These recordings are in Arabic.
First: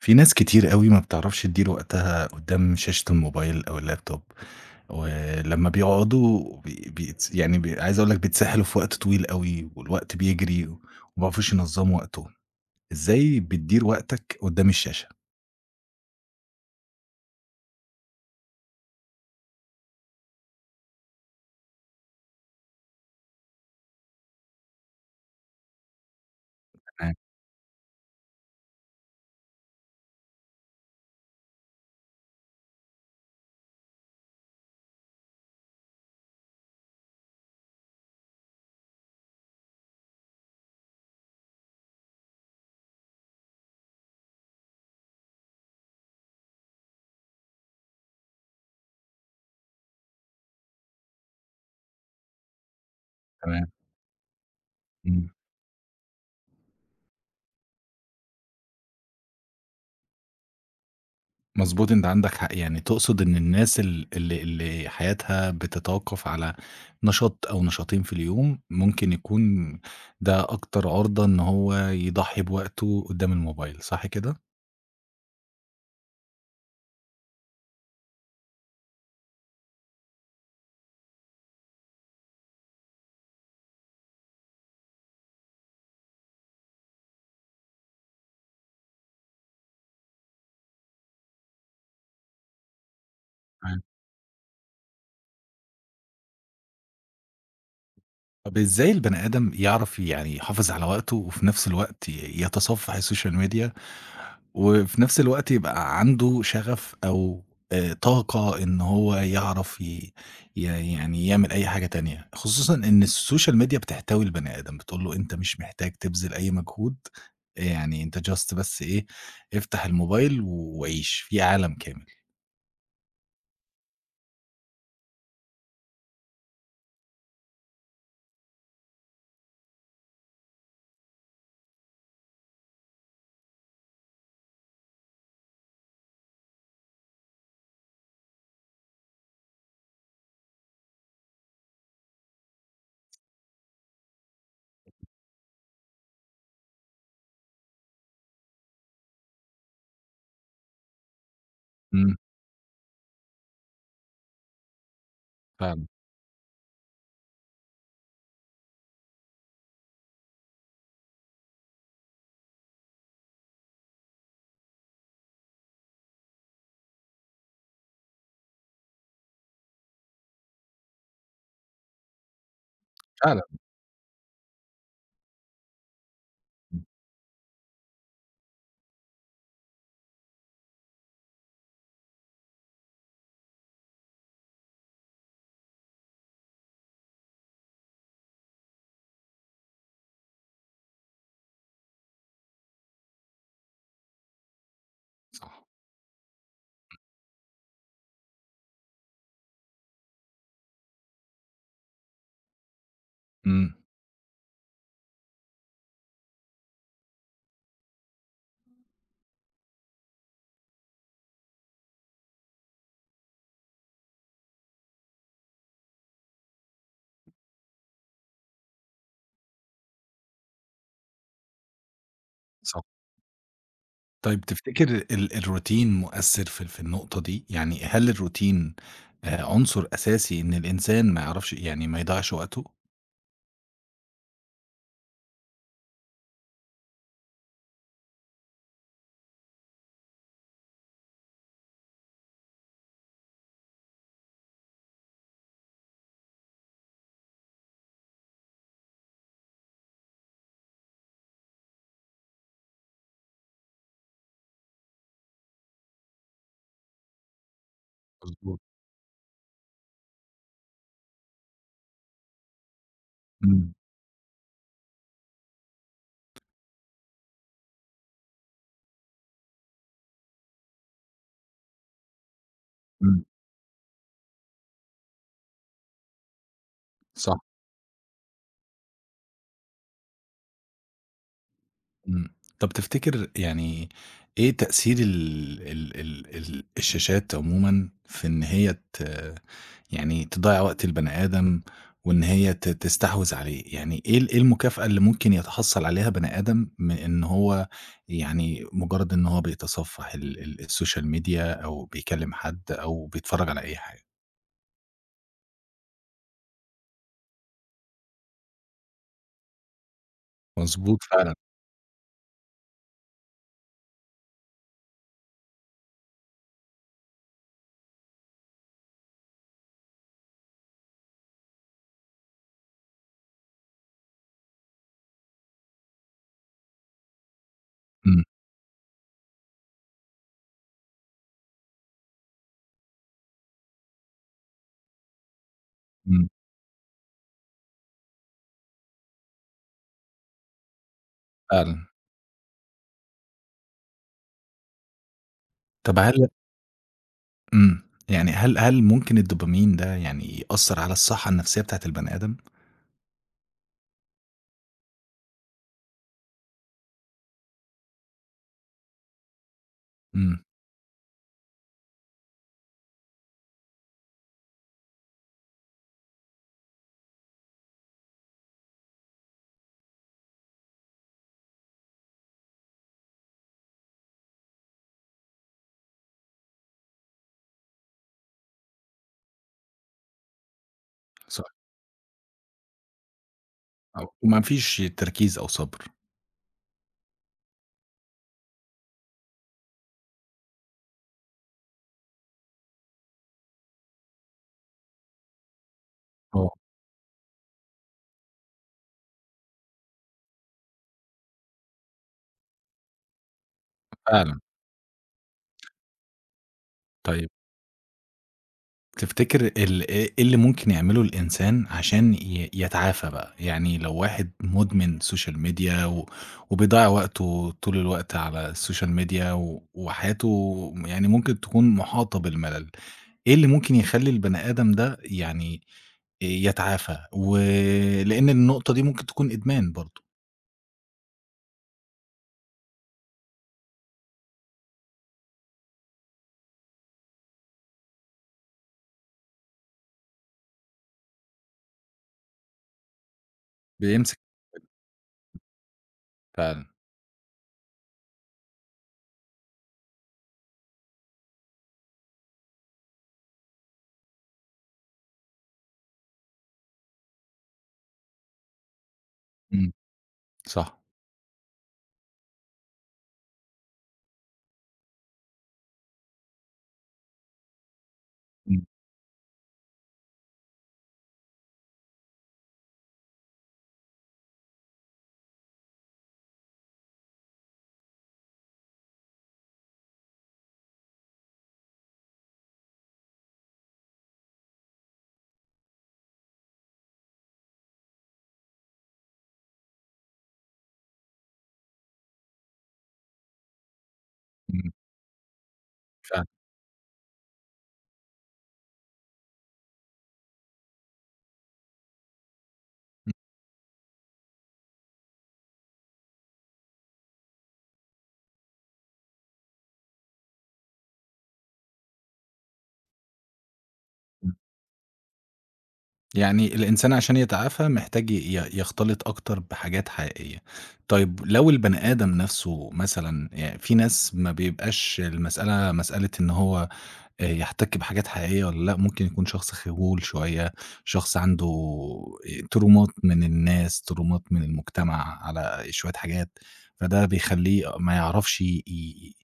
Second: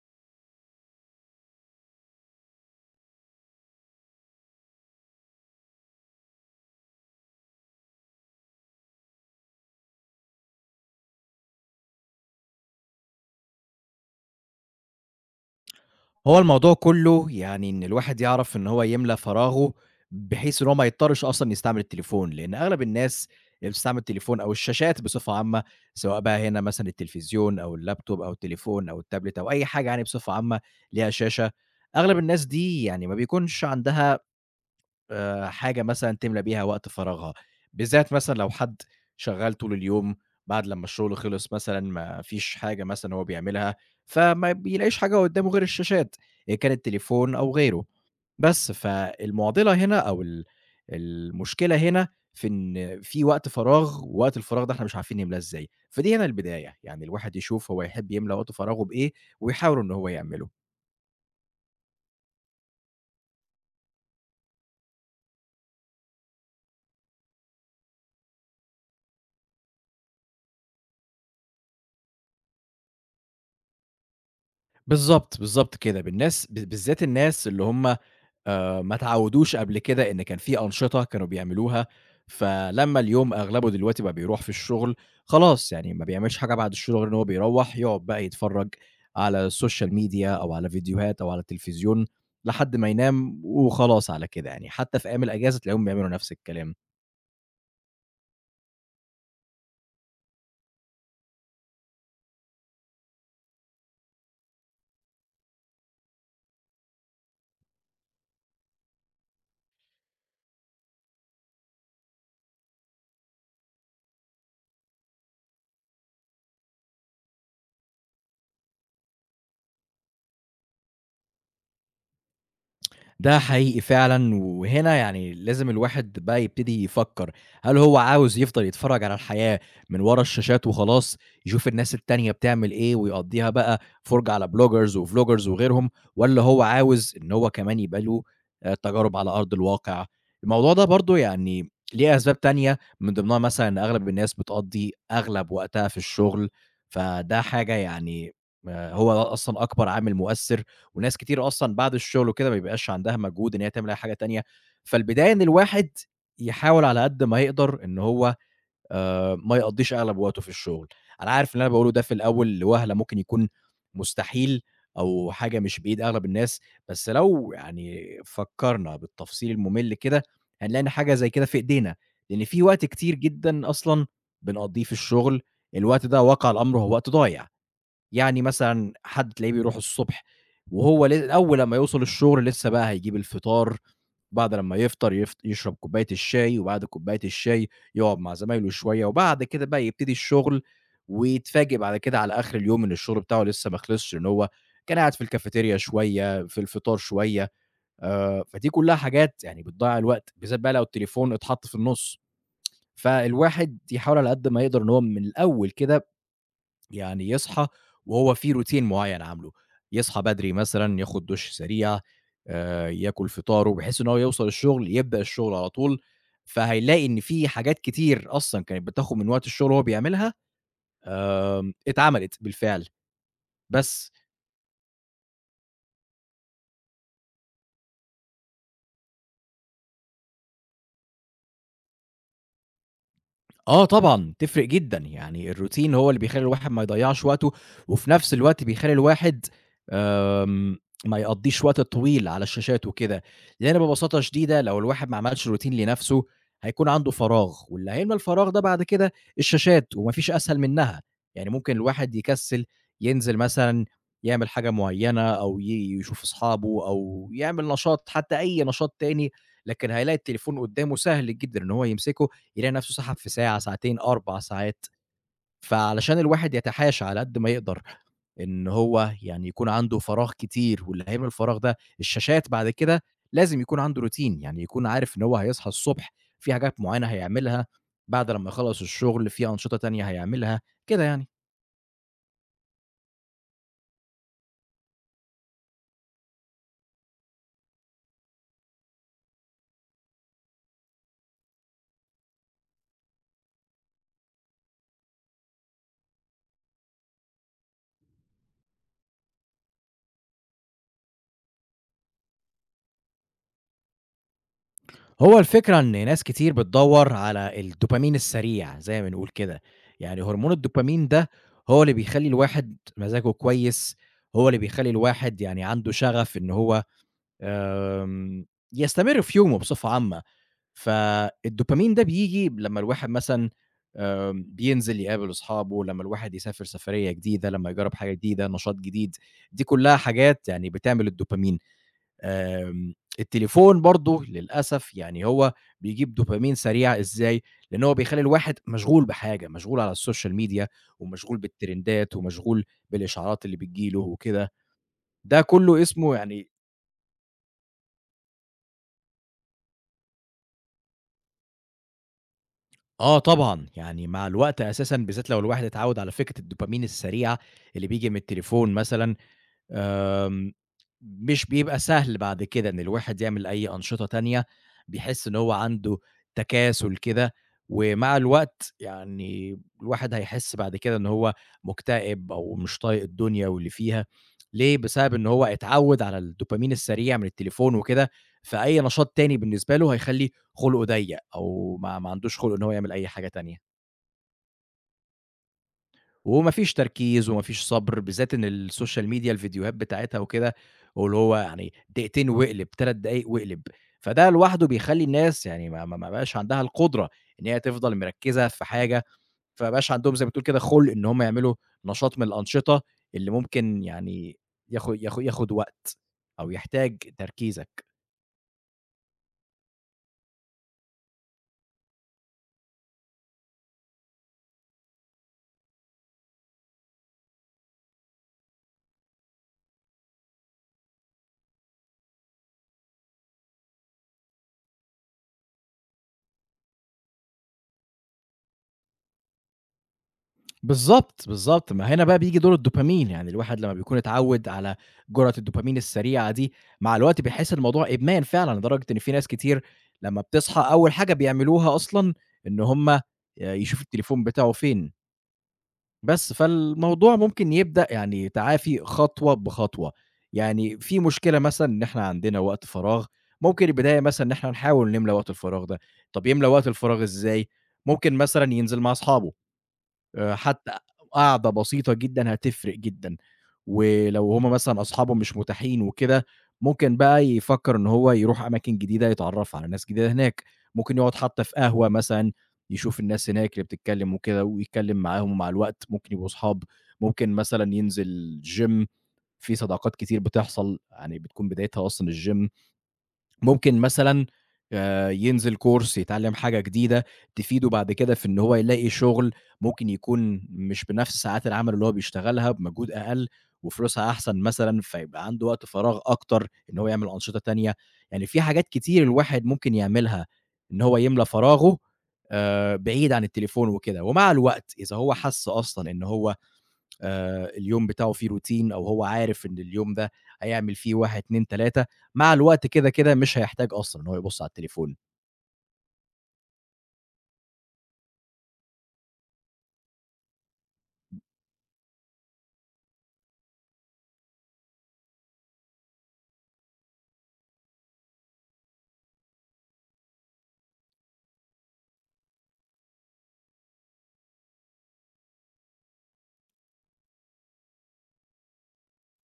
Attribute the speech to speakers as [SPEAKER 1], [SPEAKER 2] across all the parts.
[SPEAKER 1] في ناس كتير أوي ما بتعرفش تدير وقتها قدّام شاشة الموبايل أو اللابتوب، ولمّا بيقعدوا بيت يعني عايز أقول لك بيتسحلوا في وقت طويل أوي، والوقت بيجري وما بيعرفوش ينظموا وقتهم. إزاي بتدير وقتك قدّام الشاشة؟
[SPEAKER 2] هو الموضوع كله يعني إن الواحد يعرف إن هو يملى فراغه، بحيث إن هو ما يضطرش أصلًا يستعمل التليفون، لإن أغلب الناس اللي بتستعمل التليفون أو الشاشات بصفة عامة، سواء بقى هنا مثلًا
[SPEAKER 1] تمام،
[SPEAKER 2] التلفزيون أو اللابتوب أو التليفون أو التابلت أو أي حاجة يعني بصفة عامة ليها شاشة، أغلب الناس دي يعني ما بيكونش عندها حاجة مثلًا تملى بيها وقت فراغها، بالذات مثلًا لو حد شغّال طول اليوم، بعد لمّا الشغل خلص مثلًا ما فيش حاجة مثلًا هو بيعملها، فما بيلاقيش حاجة قدّامه غير الشاشات، إن كان التليفون أو غيره، بس فالمعضلة هنا أو المشكلة هنا في إن في وقت
[SPEAKER 1] تمام،
[SPEAKER 2] فراغ، ووقت الفراغ ده إحنا مش عارفين
[SPEAKER 1] إمم.
[SPEAKER 2] نملاه إزاي، فدي هنا البداية، يعني الواحد يشوف هو يحب يملى وقت فراغه بإيه، ويحاول إن هو يعمله.
[SPEAKER 1] مضبوط، أنت عندك حق، يعني تقصد إن الناس ال اللي اللي حياتها بتتوقف على نشاط أو نشاطين في اليوم، ممكن يكون ده أكتر عُرضة إن هو يضحي بوقته قدّام الموبايل، صح كده؟
[SPEAKER 2] بالضبط، بالضبط كده، بالناس بالذات الناس اللي هُم ما اتعودوش قبل كده إن كان في أنشطة كانوا بيعملوها، فلمّا اليوم أغلبه دلوقتي بقى بيروح في الشغل، خلاص يعني ما بيعملش حاجة بعد الشغل غير إن هو بيروّح يقعد بقى يتفرّج على السوشيال ميديا أو على فيديوهات أو على التلفزيون لحد ما ينام وخلاص على كده يعني، حتى في أيام الأجازة تلاقيهم بيعملوا نفس الكلام.
[SPEAKER 1] طب إزاي البني آدم يعرف يعني يحافظ على وقته، وفي نفس الوقت يتصفح السوشيال ميديا، وفي نفس الوقت يبقى عنده شغف أو طاقة إن هو يعرف ي ي يعني يعمل أي حاجة تانية، خصوصًا إن السوشيال ميديا بتحتوي البني آدم، بتقول له أنت مش محتاج تبذل أي مجهود، يعني أنت just بس إيه، افتح الموبايل وعيش، في عالم كامل.
[SPEAKER 2] ده حقيقي فعلًا، وهنا يعني لازم الواحد بقى يبتدي يفكّر، هل هو عاوز يفضل يتفرّج على الحياة من ورا الشاشات وخلاص، يشوف الناس التانية بتعمل إيه ويقضّيها بقى فُرجة على bloggers وvloggers وغيرهم، والّا هو عاوز إن هو كمان يبقى له تجارب على أرض الواقع؟ الموضوع ده برضه يعني ليه أسباب تانية، من ضمنها مثلًا إن أغلب الناس بتقضّي أغلب وقتها في الشغل، فده حاجة يعني هو أصلًا أكبر عامل مؤثّر وناس كتير أصلًا بعد
[SPEAKER 1] إمم،
[SPEAKER 2] الشغل وكده ما بيبقاش عندها مجهود إن هي تعمل أي حاجة تانية، فالبداية إن
[SPEAKER 1] فعلًا،
[SPEAKER 2] الواحد يحاول على قد ما يقدر إن هو آه، ما يقضّيش أغلب وقته في الشغل. أنا عارف اللي أنا باقوله ده في الأول لوهلة ممكن يكون مستحيل أو حاجة مش بإيد أغلب الناس، بس لو يعني فكّرنا بالتفصيل المُمِل كده، هنلاقي إن حاجة زي كده في إيدينا، لإن في وقت كتير
[SPEAKER 1] فعلًا،
[SPEAKER 2] جدًا أصلًا بنقضّيه في الشغل، الوقت ده واقع الأمر هو وقت ضايع. يعني مثلًا حد تلاقيه بيروح الصبح وهو أول لمّا يوصل الشغل لسه بقى هيجيب الفطار، بعد لمّا يفطر يشرب كوباية الشاي، وبعد كوباية الشاي يقعد مع زمايله شوية، وبعد كده بقى يبتدي الشغل، ويتفاجئ بعد كده على آخر اليوم إن الشغل بتاعه لسه ما خلصش، إن هو كان قاعد في
[SPEAKER 1] صح،
[SPEAKER 2] الكافتيريا شوية، في الفطار شوية، فدي كلها حاجات يعني بتضيّع الوقت، بالذات بقى لو التليفون اتحط في النُص،
[SPEAKER 1] إمم،
[SPEAKER 2] فالواحد يحاول على قد ما يقدر إن هو من الأول كده يعني يصحى وهو في روتين معين عامله، يصحى بدري مثلًا ياخد دُش سريع، ياكل فطاره بحيث إن هو يوصل الشغل يبدأ الشغل على طول، فهيلاقي إن في حاجات كتير أصلًا كانت بتاخد من وقت الشغل وهو بيعملها اتعملت
[SPEAKER 1] صح.
[SPEAKER 2] بالفعل، بس.
[SPEAKER 1] طيب تفتكر الروتين مؤثّر في النقطة دي؟ يعني هل الروتين عنصر أساسي إن الإنسان ما يعرفش يعني ما يضيّعش وقته؟
[SPEAKER 2] آه طبعًا، تفرق جدًا، يعني الروتين هو اللي بيخلّي الواحد ما يضيّعش وقته، وفي نفس الوقت بيخلّي الواحد آمم، ما يقضّيش وقت طويل على الشاشات وكده، لإن ببساطة شديدة لو الواحد ما عملش روتين لنفسه هيكون عنده فراغ، واللي هيملى الفراغ ده بعد كده الشاشات، وما فيش أسهل منها، يعني ممكن الواحد يكسّل ينزل مثلًا يعمل حاجة معيّنة أو يشوف أصحابه أو يعمل نشاط حتى
[SPEAKER 1] مضبوط.
[SPEAKER 2] أي نشاط تاني، لكن هيلاقي التليفون قدّامه سهل جدًا إن هو يمسكه يلاقي نفسه سَحَب في ساعة،
[SPEAKER 1] إمم،
[SPEAKER 2] ساعتين، 4 ساعات. فعلشان الواحد يتحاشى على قد ما يقدر إن هو يعني يكون عنده فراغ كتير واللي هيملى الفراغ ده الشاشات بعد كده،
[SPEAKER 1] إمم،
[SPEAKER 2] لازم يكون عنده روتين، يعني يكون عارف إن هو هيصحى الصبح في حاجات معيّنة
[SPEAKER 1] صح.
[SPEAKER 2] هيعملها، بعد لمّا يخلّص الشغل في أنشطة تانية هيعملها، كده يعني.
[SPEAKER 1] إمم. طب تفتكر يعني إيه تأثير ال ال ال ال الشاشات عمومًا في إن هي يعني تضيّع وقت البني آدم وإن هي تستحوذ عليه؟ يعني إيه المكافأة اللي ممكن يتحصّل عليها بني آدم من إن هو يعني مجرّد إن هو بيتصفّح ال ال السوشيال ميديا أو بيكلّم حد أو بيتفرّج على أي حاجة؟
[SPEAKER 2] هو الفكرة إن ناس كتير بتدوّر على الدوبامين السريع زي ما بنقول كده، يعني هرمون
[SPEAKER 1] مضبوط
[SPEAKER 2] الدوبامين ده
[SPEAKER 1] فعلًا.
[SPEAKER 2] هو اللي بيخلّي الواحد مزاجه كويس، هو اللي بيخلّي الواحد يعني عنده شغف إن هو آمم، يستمر في يومه بصفة عامة، فالدوبامين ده بييجي لمّا الواحد مثلًا بينزل يقابل أصحابه، لمّا الواحد يسافر سفرية جديدة، لمّا يجرّب حاجة
[SPEAKER 1] إمم،
[SPEAKER 2] جديدة، نشاط جديد، دي كلّها حاجات يعني بتعمل الدوبامين. آمم، التليفون برضه للأسف يعني هو بيجيب
[SPEAKER 1] إمم،
[SPEAKER 2] دوبامين سريع إزاي، لإن هو بيخلّي الواحد مشغول بحاجة، مشغول على السوشيال ميديا ومشغول
[SPEAKER 1] فعلًا.
[SPEAKER 2] بالترندات ومشغول بالإشعارات اللي بتيجي له وكده، ده كلّه
[SPEAKER 1] طب
[SPEAKER 2] اسمه
[SPEAKER 1] هل
[SPEAKER 2] يعني
[SPEAKER 1] إمم. يعني هل ممكن الدوبامين ده يعني يأثّر على الصحّة النفسيّة بتاعة البني آدم؟
[SPEAKER 2] آه طبعًا، يعني مع الوقت أساسًا بالذات لو الواحد اتعوّد على فكرة الدوبامين السريعة اللي بييجي من التليفون مثلًا،
[SPEAKER 1] إمم،
[SPEAKER 2] آمم، مش بيبقى سهل بعد كده إن الواحد يعمل أي أنشطة تانية، بيحس إن هو عنده تكاسُل كده، ومع الوقت يعني الواحد هيحس بعد كده إن هو مكتئب أو مش طايق الدنيا واللي فيها، ليه؟ بسبب إن هو اتعوّد على الدوبامين السريع من التليفون وكده، فأي نشاط تاني بالنسبة له هيخلّي خُلقه ضيّق
[SPEAKER 1] صح،
[SPEAKER 2] أو ما عندوش خُلق إن هو يعمل أي حاجة تانية،
[SPEAKER 1] آه. وما فيش تركيز أو صبر.
[SPEAKER 2] وما فيش تركيز وما فيش صبر، بالذات إن الSocial Media الفيديوهات بتاعتها وكده، واللي هو يعني دقيقتين واقلب، 3 دقايق واقلب، فده لوحده بيخلّي الناس يعني ما بقاش
[SPEAKER 1] آه،
[SPEAKER 2] عندها القدرة إن هي تفضل مركّزة في حاجة، فما بقاش عندهم زي ما بتقول كده خُلق إن هم يعملوا نشاط من الأنشطة اللي ممكن يعني
[SPEAKER 1] فعلًا.
[SPEAKER 2] ياخد وقت أو يحتاج
[SPEAKER 1] طيب
[SPEAKER 2] تركيزك.
[SPEAKER 1] تفتكر ال إيه إيه اللي ممكن يعمله الإنسان عشان يتعافى بقى؟ يعني لو واحد مدمن سوشيال ميديا و وبيضيّع وقته طول الوقت على السوشيال ميديا و وحياته يعني ممكن تكون محاطة بالملل، إيه اللي ممكن يخلّي البني آدم ده يعني يتعافى، ولإن النقطة دي ممكن تكون إدمان برضه.
[SPEAKER 2] بالضبط، بالضبط، ما هنا بقى بييجي دور الدوبامين، يعني الواحد لمّا بيكون اتعوّد على جرعة الدوبامين السريعة دي، مع الوقت بيحس الموضوع إدمان فعلًا، لدرجة إن في ناس كتير لمّا بتصحى أول حاجة بيعملوها أصلًا إن هُم يشوفوا
[SPEAKER 1] بيمسك،
[SPEAKER 2] التليفون بتاعه فين، بس
[SPEAKER 1] فعلًا،
[SPEAKER 2] فالموضوع ممكن يبدأ يعني تعافي خطوة بخطوة، يعني في مشكلة مثلًا إن إحنا عندنا وقت فراغ، ممكن البداية مثلًا إن إحنا نحاول نملى وقت الفراغ ده، طب يملى وقت الفراغ إزاي؟ ممكن مثلًا ينزل مع أصحابه.
[SPEAKER 1] إمم.
[SPEAKER 2] حتى
[SPEAKER 1] صح.
[SPEAKER 2] قعدة بسيطة جدًا هتفرق جدًا، ولو هُم مثلًا أصحابه مش متاحين وكده، ممكن بقى يفكّر إن هو يروح
[SPEAKER 1] إمم،
[SPEAKER 2] أماكن جديدة يتعرّف على ناس جديدة هناك، ممكن يقعد حتى في قهوة مثلًا، يشوف الناس هناك اللي بتتكلّم وكده ويتكلّم معاهم ومع الوقت ممكن يبقوا صحاب، ممكن مثلًا ينزل gym في صداقات كتير بتحصل، يعني بتكون بدايتها أصلًا الgym. ممكن مثلًا ينزل course يتعلّم حاجة جديدة تفيده بعد كده في إن هو يلاقي شغل ممكن يكون مش بنفس ساعات العمل اللي هو بيشتغلها، بمجهود أقل وفلوسها أحسن
[SPEAKER 1] إمم،
[SPEAKER 2] مثلًا، فيبقى عنده وقت فراغ
[SPEAKER 1] فعلًا،
[SPEAKER 2] أكتر إن هو يعمل أنشطة تانية، يعني في حاجات كتير الواحد ممكن يعملها إن هو يملى فراغه بعيد عن التليفون وكده، ومع الوقت إذا هو حَس أصلًا إن هو اليوم بتاعه فيه روتين أو هو عارف إن اليوم ده هيعمل فيه 1، 2، 3 مع الوقت كده مش هيحتاج أصلًا إن هو
[SPEAKER 1] إمم.
[SPEAKER 2] يبُص على التليفون.
[SPEAKER 1] يعني الإنسان عشان يتعافى محتاج ي ي يختلط أكتر بحاجات حقيقية. طيب لو البني آدم نَفْسه مثلًا في ناس ما بيبقاش المسألة مسألة إن هو يحتَك بحاجات حقيقية والّا لأ، ممكن يكون شخص خجول شوية، شخص عنده ترومات من الناس، ترومات من المجتمع على شوية حاجات، فده بيخلّيه ما يعرفش ي ي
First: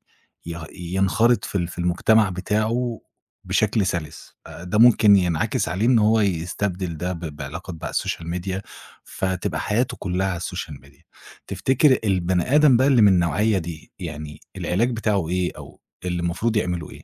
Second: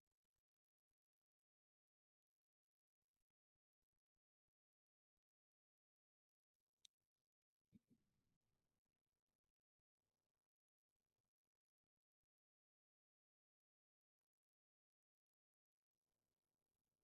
[SPEAKER 1] يه ينخرط في المجتمع بتاعه بشكل سَلِس، فده ممكن ينعكس عليه إن هو يستبدل ده بعلاقات بقى السوشيال ميديا، فتبقى حياته كلّها على السوشيال ميديا. تفتكر البني آدم بقى اللي من النوعية دي، يعني العلاج بتاعه إيه أو اللي المفروض يعملوا إيه؟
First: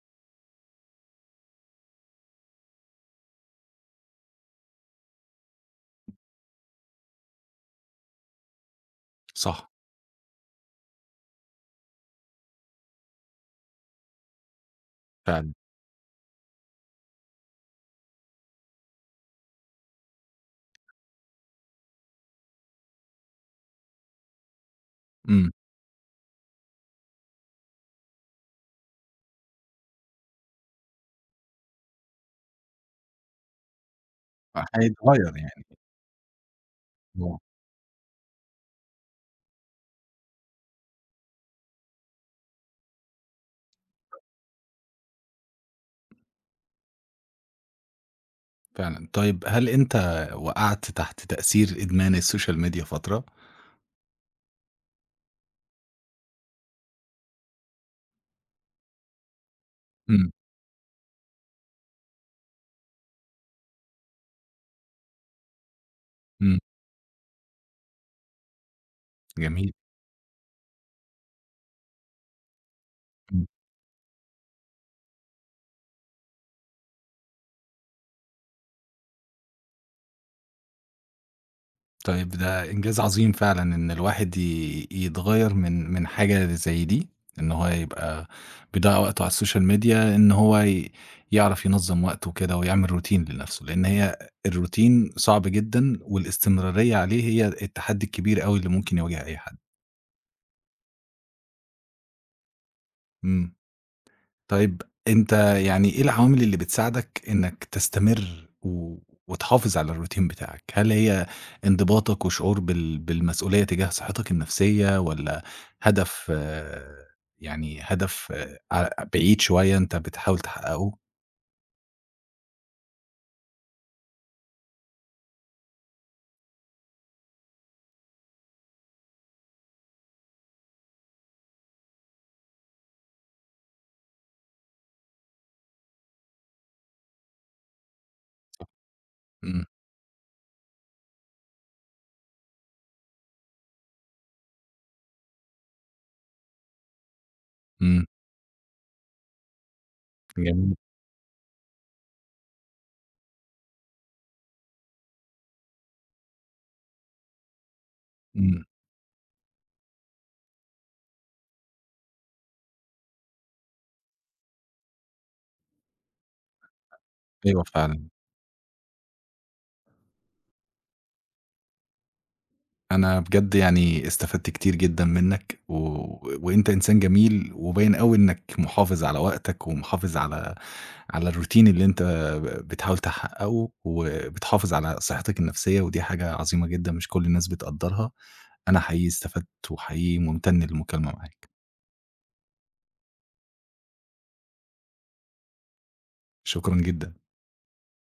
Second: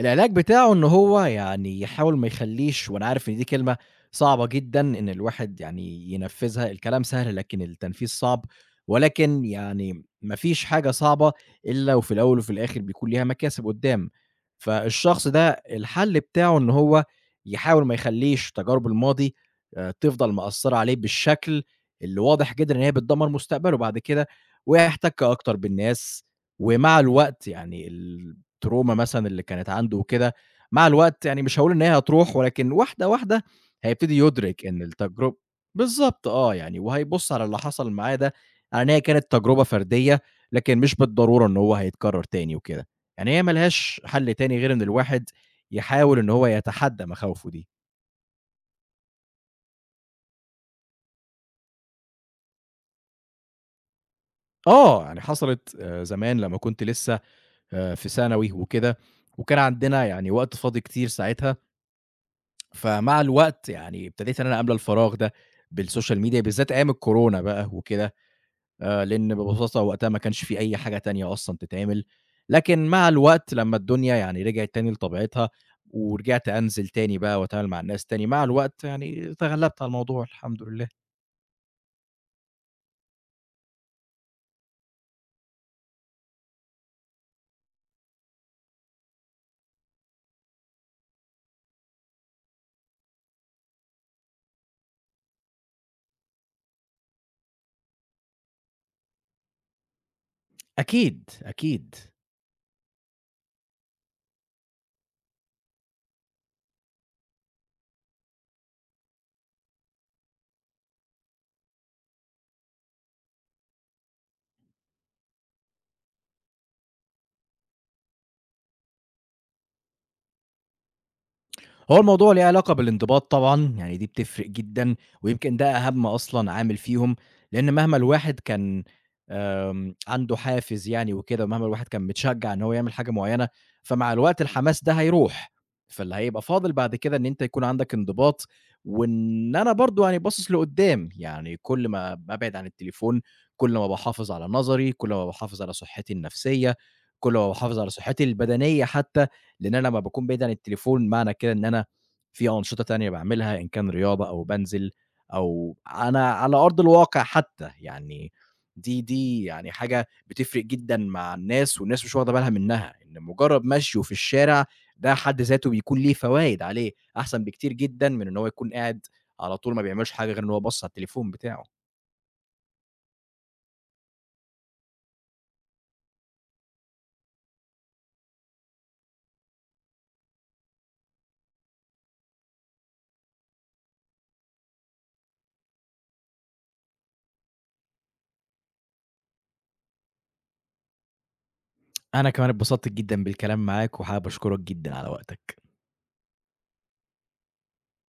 [SPEAKER 2] العلاج بتاعه إن هو يعني يحاول ما يخلّيش وأنا عارف إن دي كلمة صعبة جدًا إن الواحد يعني ينفّذها، الكلام سهل لكن التنفيذ صعب، ولكن
[SPEAKER 1] صح.
[SPEAKER 2] يعني ما فيش حاجة صعبة إلا وفي الأول وفي الآخر بيكون ليها مكاسب قدّام، فالشخص ده
[SPEAKER 1] فعلًا،
[SPEAKER 2] الحل بتاعه إن هو يحاول ما يخلّيش تجارب الماضي تفضل مأثّرة عليه بالشكل اللي واضح جدًا إن هي بتدمّر مستقبله بعد كده، ويحتَك
[SPEAKER 1] إمم،
[SPEAKER 2] أكتر بالناس، ومع الوقت يعني التروما مثلًا اللي كانت عنده وكده، مع الوقت يعني مش هاقول إن هي هتروح، ولكن واحدة، واحدة هيبتدي يُدرك إن التجر
[SPEAKER 1] هيتغيّر يعني.
[SPEAKER 2] بالضبط آه، يعني وهيبُص
[SPEAKER 1] آه،
[SPEAKER 2] على اللي حصل معاه ده على إن هي كانت تجربة فردية، لكن مش بالضرورة إن هو هيتكرر تاني وكده، يعني هي ما لهاش حل تاني غير إن الواحد يحاول إن هو يتحدى مخاوفه دي.
[SPEAKER 1] فعلًا. طيب هل أنت وقعت تحت تأثير إدمان السوشيال ميديا فترة؟
[SPEAKER 2] آه، يعني حصلت زمان لمّا كنت لسه في ثانوي وكده، وكان عندنا
[SPEAKER 1] إمم،
[SPEAKER 2] يعني وقت فاضي كتير ساعتها فمع الوقت يعني ابتديت إن أنا أملى الفراغ ده بالسوشيال ميديا،
[SPEAKER 1] إمم،
[SPEAKER 2] بالذات أيام الكورونا بقى وكده، لإن
[SPEAKER 1] جميل،
[SPEAKER 2] ببساطة وقتها ما كانش في أي حاجة تانية أصلًا تتعمل، لكن مع
[SPEAKER 1] إمم.
[SPEAKER 2] الوقت لمّا الدنيا يعني رجعت تاني لطبيعتها، ورجعت أنزل تاني بقى وأتعامل مع الناس تاني، مع الوقت يعني تغلبت على الموضوع الحمد لله.
[SPEAKER 1] طيب ده إنجاز عظيم فعلًا إن الواحد يتغيّر من حاجة زي دي، إن هو يبقى بيضيّع وقته على السوشيال ميديا، إن هو يعرف ينظّم وقته كده ويعمل روتين لنفسه، لإن هي الروتين صعب جدًا والاستمرارية عليه هي التحدي الكبير أوي اللي ممكن يواجه أي حد.
[SPEAKER 2] أكيد، أكيد.
[SPEAKER 1] إمم. طيب أنت يعني إيه العوامل اللي بتساعدك إنك تستمر و وتحافظ على الروتين بتاعك؟ هل هي انضباطك وشعور بالمسؤولية تجاه صحتك النفسية والّا هدف، يعني هدف، بعيد شوية أنت بتحاول تحققه؟
[SPEAKER 2] هو الموضوع ليه علاقة بالانضباط طبعًا، يعني دي بتفرق جدًا، ويمكن ده أهم أصلًا عامل فيهم، لإن مهما الواحد كان عنده حافز يعني وكده، ومهما الواحد كان متشجّع إن هو يعمل حاجة معيّنة، فمع الوقت الحماس ده هيروح، فاللي هيبقى فاضل بعد كده إن أنت يكون عندك انضباط، وإن
[SPEAKER 1] إمم،
[SPEAKER 2] أنا برضه يعني باصص لقدّام، يعني كل ما بابعد عن التليفون، كل ما باحافظ على نظري، كل ما باحافظ على صحّتي النفسية، كل ما باحافظ على
[SPEAKER 1] إمم،
[SPEAKER 2] صحّتي البدنية حتى. لإن أنا لمّا باكون بعيد عن
[SPEAKER 1] جميل،
[SPEAKER 2] التليفون معنى كده إن أنا في أنشطة تانية باعملها، إن كان رياضة أو بانزل أو أنا على أرض الواقع حتى، يعني
[SPEAKER 1] إمم،
[SPEAKER 2] دي يعني حاجة بتفرق جدًا مع الناس والناس مش واخدة بالها منها، إن مجرد مشيه في الشارع ده حد ذاته بيكون ليه فوايد عليه، أحسن
[SPEAKER 1] أيوه
[SPEAKER 2] بكتير
[SPEAKER 1] فعلًا.
[SPEAKER 2] جدًا من إن هو يكون قاعد على طول ما بيعملش حاجة غير إن هو باصص على التليفون بتاعه.
[SPEAKER 1] أنا بجد يعني استفدت كتير جدًا منّك، و وأنت إنسان جميل، وباين أوي إنّك محافظ على وقتك، ومحافظ على الروتين اللي أنت بتحاول تحققه، وبتحافظ على صحتك النفسية، ودي حاجة عظيمة جدًا مش كل الناس بتقدّرها. أنا حقيقي استفدت، وحقيقي ممتن للمكالمة معاك،
[SPEAKER 2] أنا كمان اتبسطت جدًا بالكلام معاك وحابب أشكرك جدًا على وقتك.
[SPEAKER 1] شكرًا جدًا.